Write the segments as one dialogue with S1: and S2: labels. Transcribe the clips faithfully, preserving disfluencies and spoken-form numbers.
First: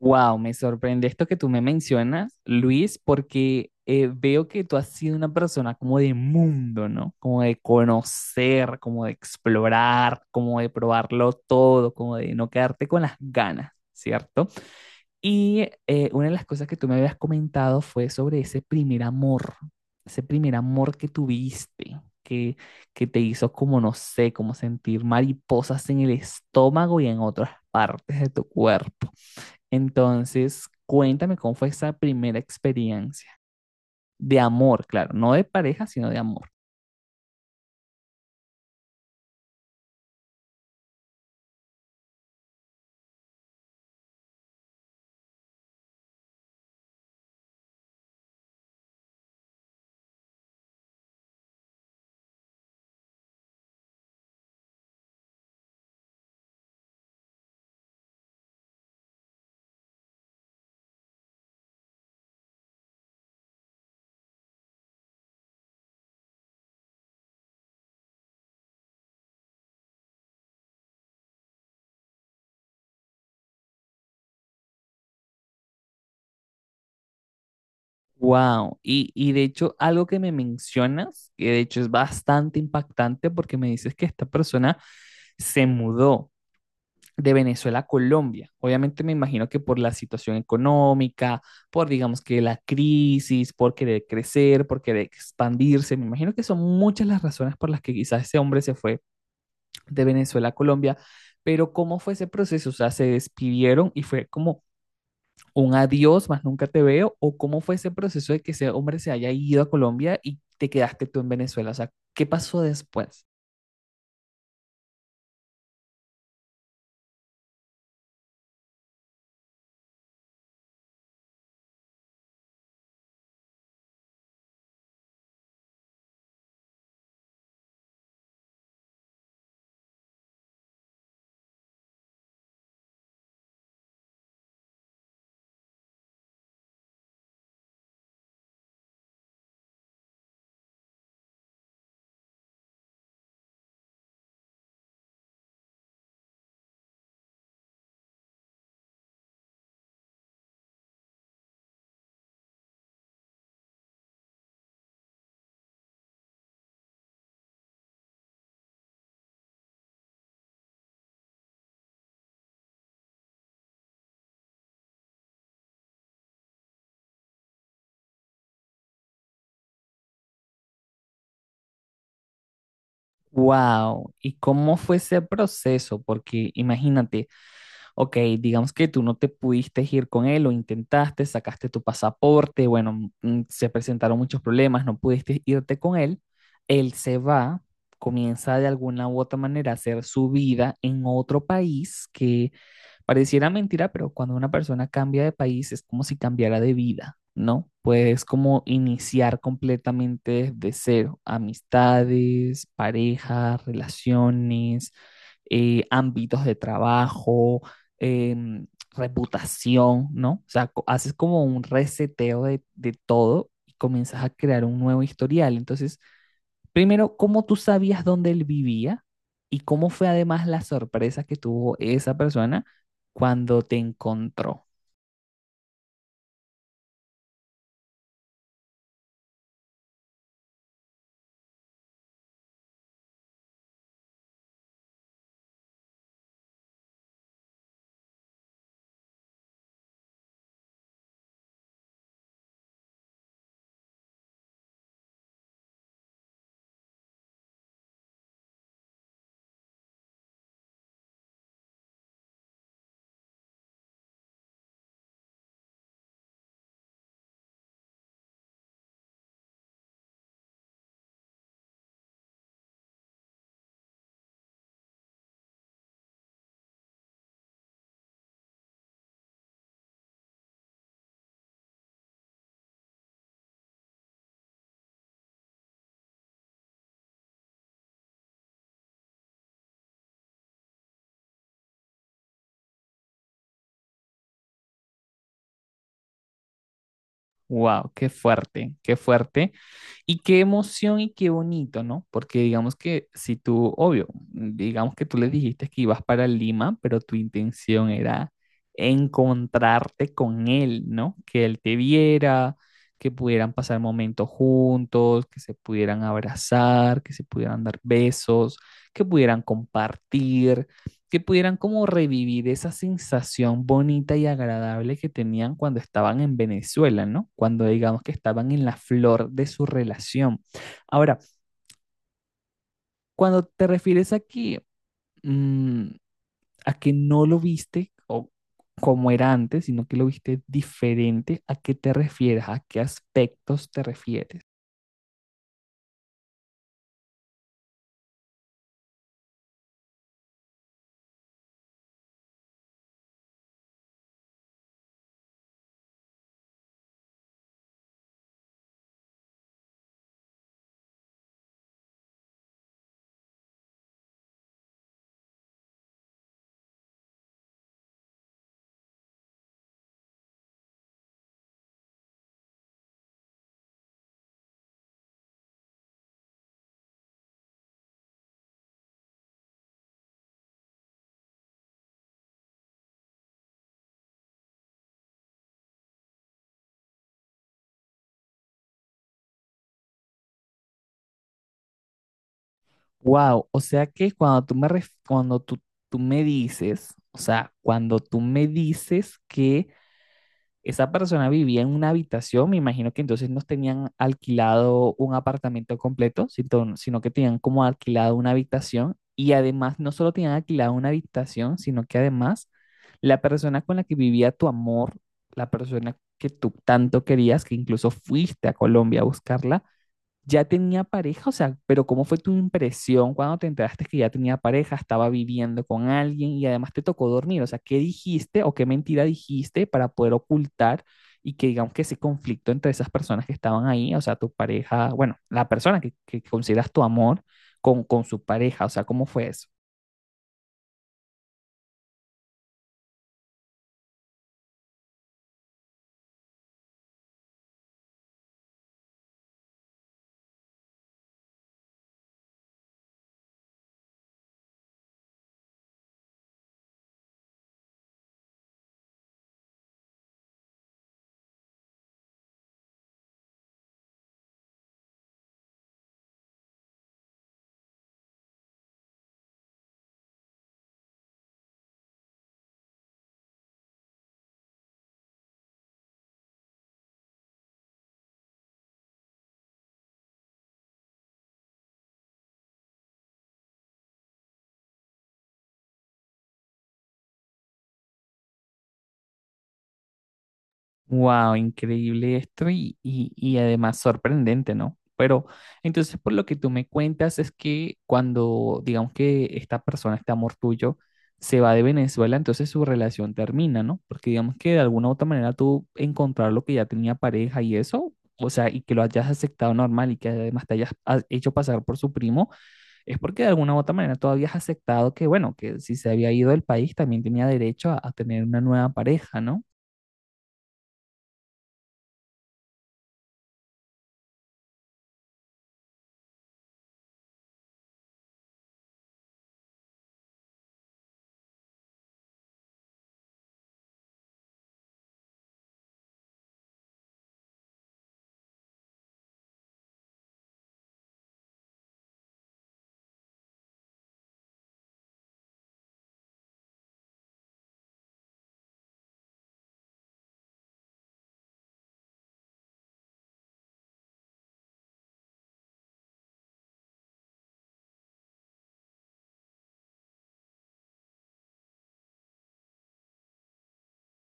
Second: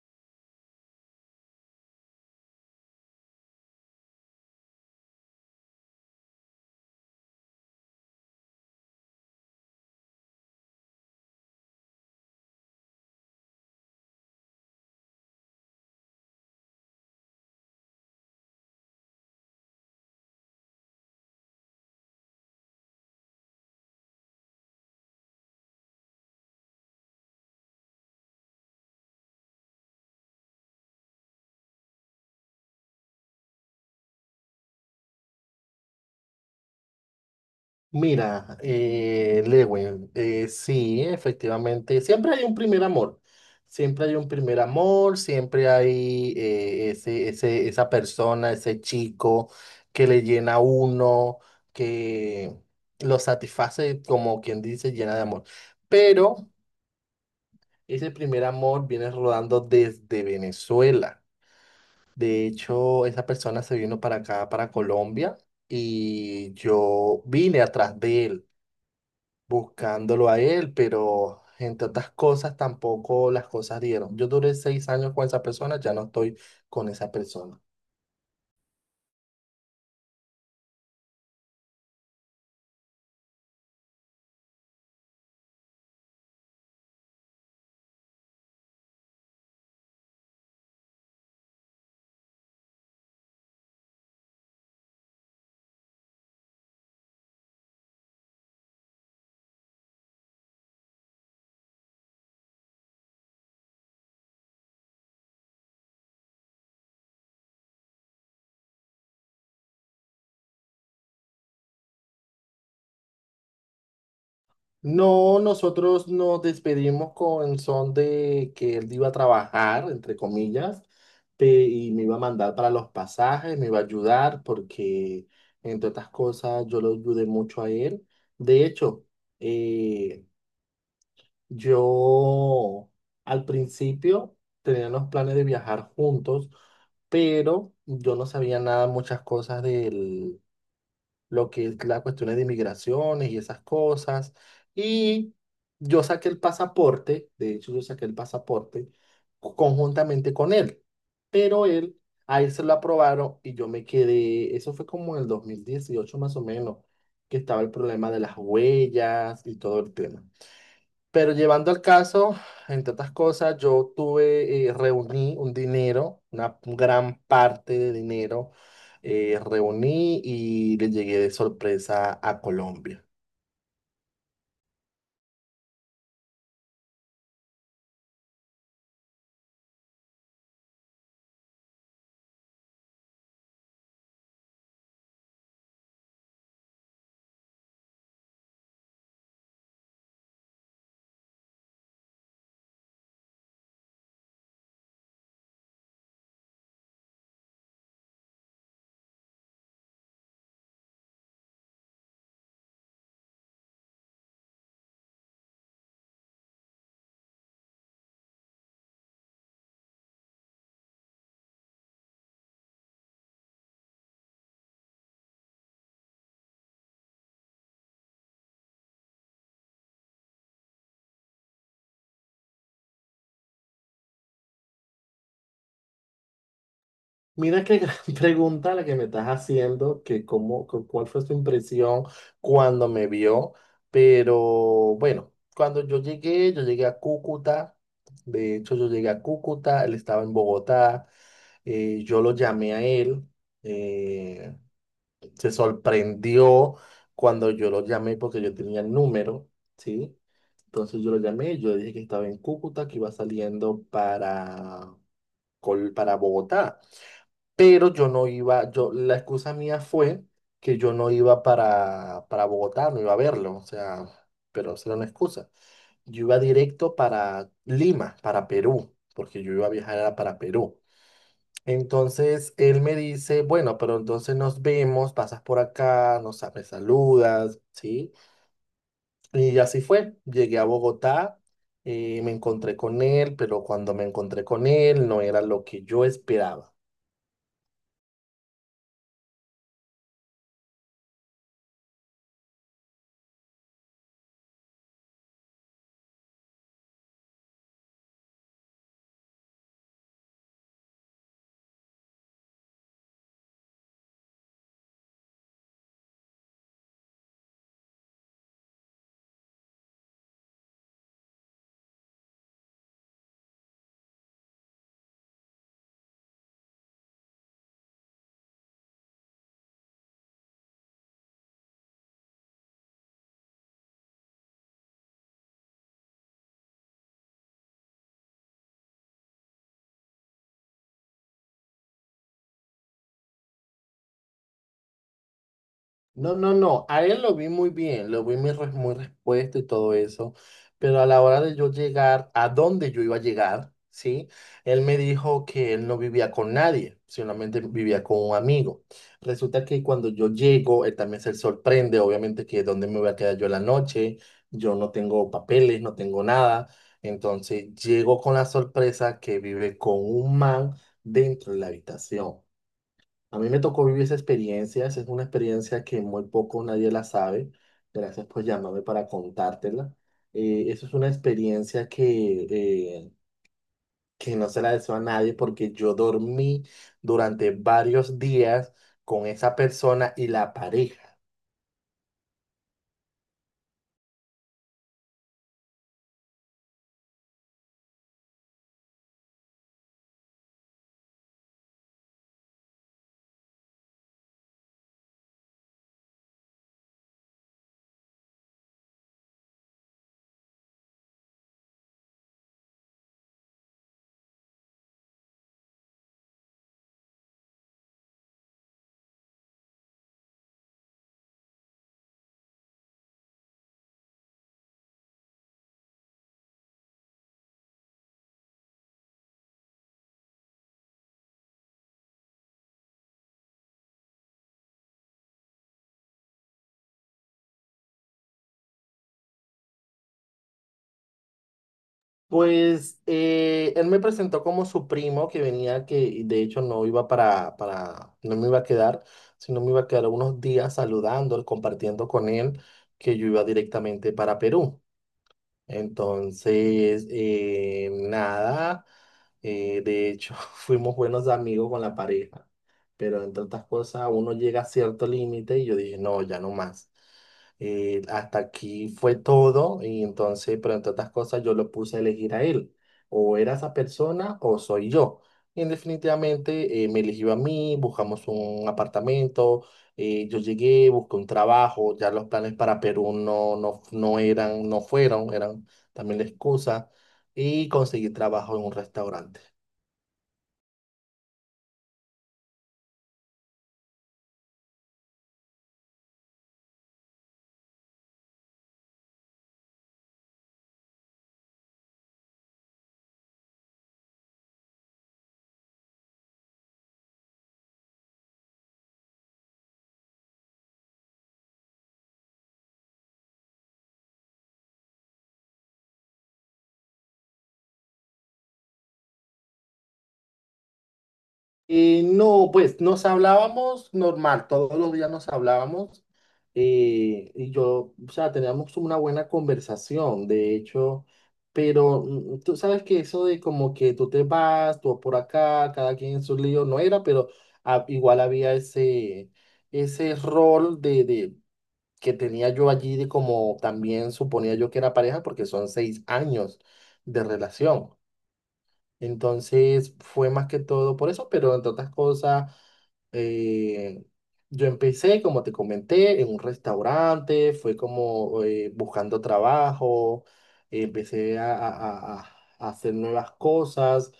S1: Wow, me sorprende esto que tú me mencionas, Luis, porque eh, veo que tú has sido una persona como de mundo, ¿no? Como de conocer, como de explorar, como de probarlo todo, como de no quedarte con las ganas, ¿cierto? Y eh, una de las cosas que tú me habías comentado fue sobre ese primer amor, ese primer amor que tuviste, que, que te hizo como, no sé, como sentir mariposas en el estómago y en otras partes de tu cuerpo. Entonces, cuéntame cómo fue esa primera experiencia de amor, claro, no de pareja, sino de amor.
S2: Mira, eh, Lewin, eh, sí, efectivamente, siempre hay un primer amor, siempre hay un primer amor, siempre hay eh, ese, ese, esa persona, ese chico que le llena a uno, que lo satisface, como quien dice, llena de amor. Pero ese primer amor viene rodando desde Venezuela. De hecho, esa persona se vino para acá, para Colombia, y yo vine atrás de él buscándolo a él, pero entre otras cosas tampoco las cosas dieron. Yo duré seis años con esa persona, ya no estoy con esa persona.
S1: Wow, y, y de hecho algo que me mencionas, que de hecho es bastante impactante porque me dices que esta persona se mudó de Venezuela a Colombia. Obviamente me imagino que por la situación económica, por digamos que la crisis, por querer crecer, por querer expandirse, me imagino que son muchas las razones por las que quizás ese hombre se fue de Venezuela a Colombia, pero ¿cómo fue ese proceso? O sea, ¿se despidieron y fue como un adiós, más nunca te veo? ¿O cómo fue ese proceso de que ese hombre se haya ido a Colombia y te quedaste tú en Venezuela? O sea, ¿qué pasó después?
S2: No, nosotros nos despedimos con son de que él iba a trabajar, entre comillas, pe- y me iba a mandar para los pasajes, me iba a ayudar porque, entre otras cosas, yo lo ayudé mucho a él. De hecho, eh, yo al principio tenía los planes de viajar juntos, pero yo no sabía nada, muchas cosas de lo que es la cuestiones de inmigraciones y esas cosas. Y yo saqué el pasaporte, de hecho yo saqué el pasaporte co- conjuntamente con él, pero él, a él se lo aprobaron y yo me quedé, eso fue como en el dos mil dieciocho más o menos, que estaba el problema de las huellas y todo el tema. Pero llevando al caso, entre otras cosas, yo tuve, eh, reuní un dinero, una gran parte de dinero, eh, reuní y le llegué de sorpresa a Colombia.
S1: Wow, ¿y cómo fue ese proceso? Porque imagínate, ok, digamos que tú no te pudiste ir con él o intentaste, sacaste tu pasaporte, bueno, mm, mm, se presentaron muchos problemas, no pudiste irte con él, él se va, comienza de alguna u otra manera a hacer su vida en otro país que pareciera mentira, pero cuando una persona cambia de país es como si cambiara de vida, ¿no? Puedes como iniciar completamente desde cero, amistades, parejas, relaciones, eh, ámbitos de trabajo, em, reputación, ¿no? O sea, co- haces como un reseteo de, de todo y comienzas a crear un nuevo historial. Entonces, primero, ¿cómo tú sabías dónde él vivía? ¿Y cómo fue además la sorpresa que tuvo esa persona cuando te encontró?
S2: Mira qué gran pregunta la que me estás haciendo, que cómo, cu- cuál fue su impresión cuando me vio, pero bueno, cuando yo llegué, yo llegué a Cúcuta, de hecho yo llegué a Cúcuta, él estaba en Bogotá, eh, yo lo llamé a él. eh, Se sorprendió cuando yo lo llamé porque yo tenía el número, ¿sí? Entonces yo lo llamé, yo le dije que estaba en Cúcuta, que iba saliendo para, Col- para Bogotá, pero yo no iba, yo, la excusa mía fue que yo no iba para, para Bogotá, no iba a verlo, o sea, pero esa era una excusa. Yo iba directo para Lima, para Perú, porque yo iba a viajar era para Perú. Entonces él me dice, bueno, pero entonces nos vemos, pasas por acá, nos, me saludas, ¿sí? Y así fue. Llegué a Bogotá, eh, me encontré con él, pero cuando me encontré con él no era lo que yo esperaba.
S1: Wow, qué fuerte, qué fuerte. Y qué emoción y qué bonito, ¿no? Porque digamos que si tú, obvio, digamos que tú le dijiste que ibas para Lima, pero tu intención era encontrarte con él, ¿no? Que él te viera, que pudieran pasar momentos juntos, que se pudieran abrazar, que se pudieran dar besos, que pudieran compartir, que pudieran como revivir esa sensación bonita y agradable que tenían cuando estaban en Venezuela, ¿no? Cuando digamos que estaban en la flor de su relación. Ahora, cuando te refieres aquí, mmm, a que no lo viste o como era antes, sino que lo viste diferente, ¿a qué te refieres? ¿A qué aspectos te refieres?
S2: No, no, no, a él lo vi muy bien, lo vi muy, res- muy respuesto y todo eso, pero a la hora de yo llegar a dónde yo iba a llegar, ¿sí? Él me dijo que él no vivía con nadie, solamente vivía con un amigo. Resulta que cuando yo llego, él también se sorprende, obviamente que dónde me voy a quedar yo la noche, yo no tengo papeles, no tengo nada, entonces llego con la sorpresa que vive con un man dentro de la habitación. A mí me tocó vivir esa experiencia, esa es una experiencia que muy poco nadie la sabe. Gracias por llamarme para contártela. Eh, eso es una experiencia que, eh, que no se la deseo a nadie porque yo dormí durante varios días con esa persona y la pareja.
S1: Wow, o sea que cuando tú me ref- cuando tú, tú me dices, o sea, cuando tú me dices que esa persona vivía en una habitación, me imagino que entonces no tenían alquilado un apartamento completo, sino sino que tenían como alquilado una habitación y además no solo tenían alquilado una habitación, sino que además la persona con la que vivía tu amor, la persona que tú tanto querías, que incluso fuiste a Colombia a buscarla, ¿ya tenía pareja? O sea, pero ¿cómo fue tu impresión cuando te enteraste que ya tenía pareja, estaba viviendo con alguien y además te tocó dormir? O sea, ¿qué dijiste o qué mentira dijiste para poder ocultar y que digamos que ese conflicto entre esas personas que estaban ahí, o sea, tu pareja, bueno, la persona que, que consideras tu amor con, con su pareja, o sea, ¿cómo fue eso?
S2: Pues eh, él me presentó como su primo que venía, que de hecho no iba para, para, no me iba a quedar, sino me iba a quedar unos días saludando, compartiendo con él, que yo iba directamente para Perú. Entonces, eh, nada, eh, de hecho, fuimos buenos amigos con la pareja, pero entre otras cosas, uno llega a cierto límite y yo dije, no, ya no más. Eh, hasta aquí fue todo y entonces, pero entre otras cosas, yo lo puse a elegir a él. O era esa persona o soy yo. Y definitivamente eh, me eligió a mí, buscamos un apartamento, eh, yo llegué, busqué un trabajo, ya los planes para Perú no, no, no eran, no fueron, eran también la excusa, y conseguí trabajo en un restaurante.
S1: Wow, increíble esto y, y- y además sorprendente, ¿no? Pero entonces por lo que tú me cuentas es que cuando digamos que esta persona, este amor tuyo, se va de Venezuela, entonces su relación termina, ¿no? Porque digamos que de alguna u otra manera tú encontrar lo que ya tenía pareja y eso, o sea, y que lo hayas aceptado normal y que además te hayas ha- hecho pasar por su primo, es porque de alguna u otra manera tú habías aceptado que, bueno, que si se había ido del país también tenía derecho a a tener una nueva pareja, ¿no?
S2: Eh, no, pues nos hablábamos normal, todos los días nos hablábamos, eh, y yo, o sea, teníamos una buena conversación, de hecho, pero mm, tú sabes que eso de como que tú te vas, tú por acá, cada quien en su lío, no era, pero ah, igual había ese ese rol de, de, que tenía yo allí de como también suponía yo que era pareja porque son seis años de relación. Entonces fue más que todo por eso, pero entre otras cosas, eh, yo empecé, como te comenté, en un restaurante, fue como eh, buscando trabajo, empecé a, a- a- a hacer nuevas cosas,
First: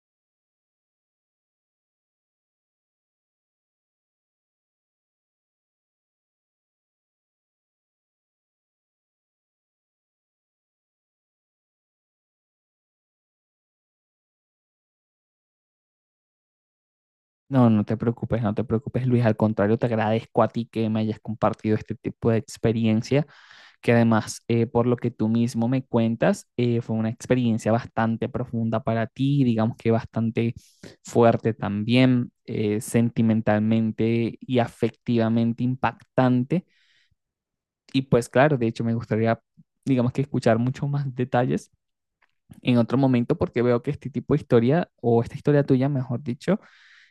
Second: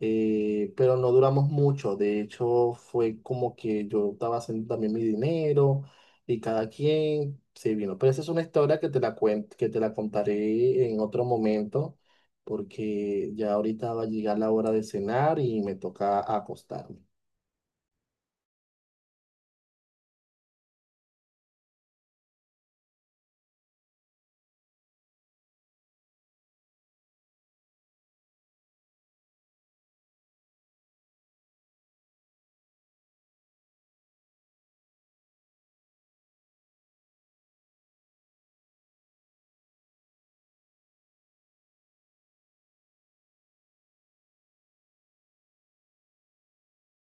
S2: eh, pero no duramos mucho. De hecho, fue como que yo estaba haciendo también mi dinero y cada quien se vino. Pero esa es una historia que te la cuen- que te la contaré en otro momento porque ya ahorita va a llegar la hora de cenar y me toca acostarme.
S1: No, no te preocupes, no te preocupes, Luis. Al contrario, te agradezco a ti que me hayas compartido este tipo de experiencia, que además, eh, por lo que tú mismo me cuentas, eh, fue una experiencia bastante profunda para ti, digamos que bastante fuerte también, eh, sentimentalmente y afectivamente impactante. Y pues claro, de hecho, me gustaría digamos que escuchar muchos más detalles en otro momento porque veo que este tipo de historia o esta historia tuya, mejor dicho,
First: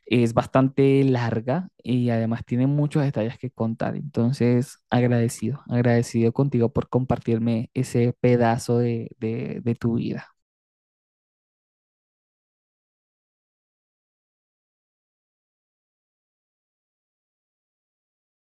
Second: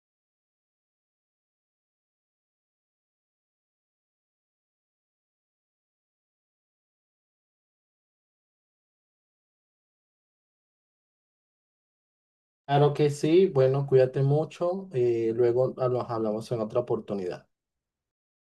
S1: es bastante larga y además tiene muchos detalles que contar. Entonces, agradecido, agradecido contigo por compartirme ese pedazo de, de de tu vida.
S2: Claro que sí, bueno, cuídate mucho, eh, luego ah, nos hablamos en otra oportunidad.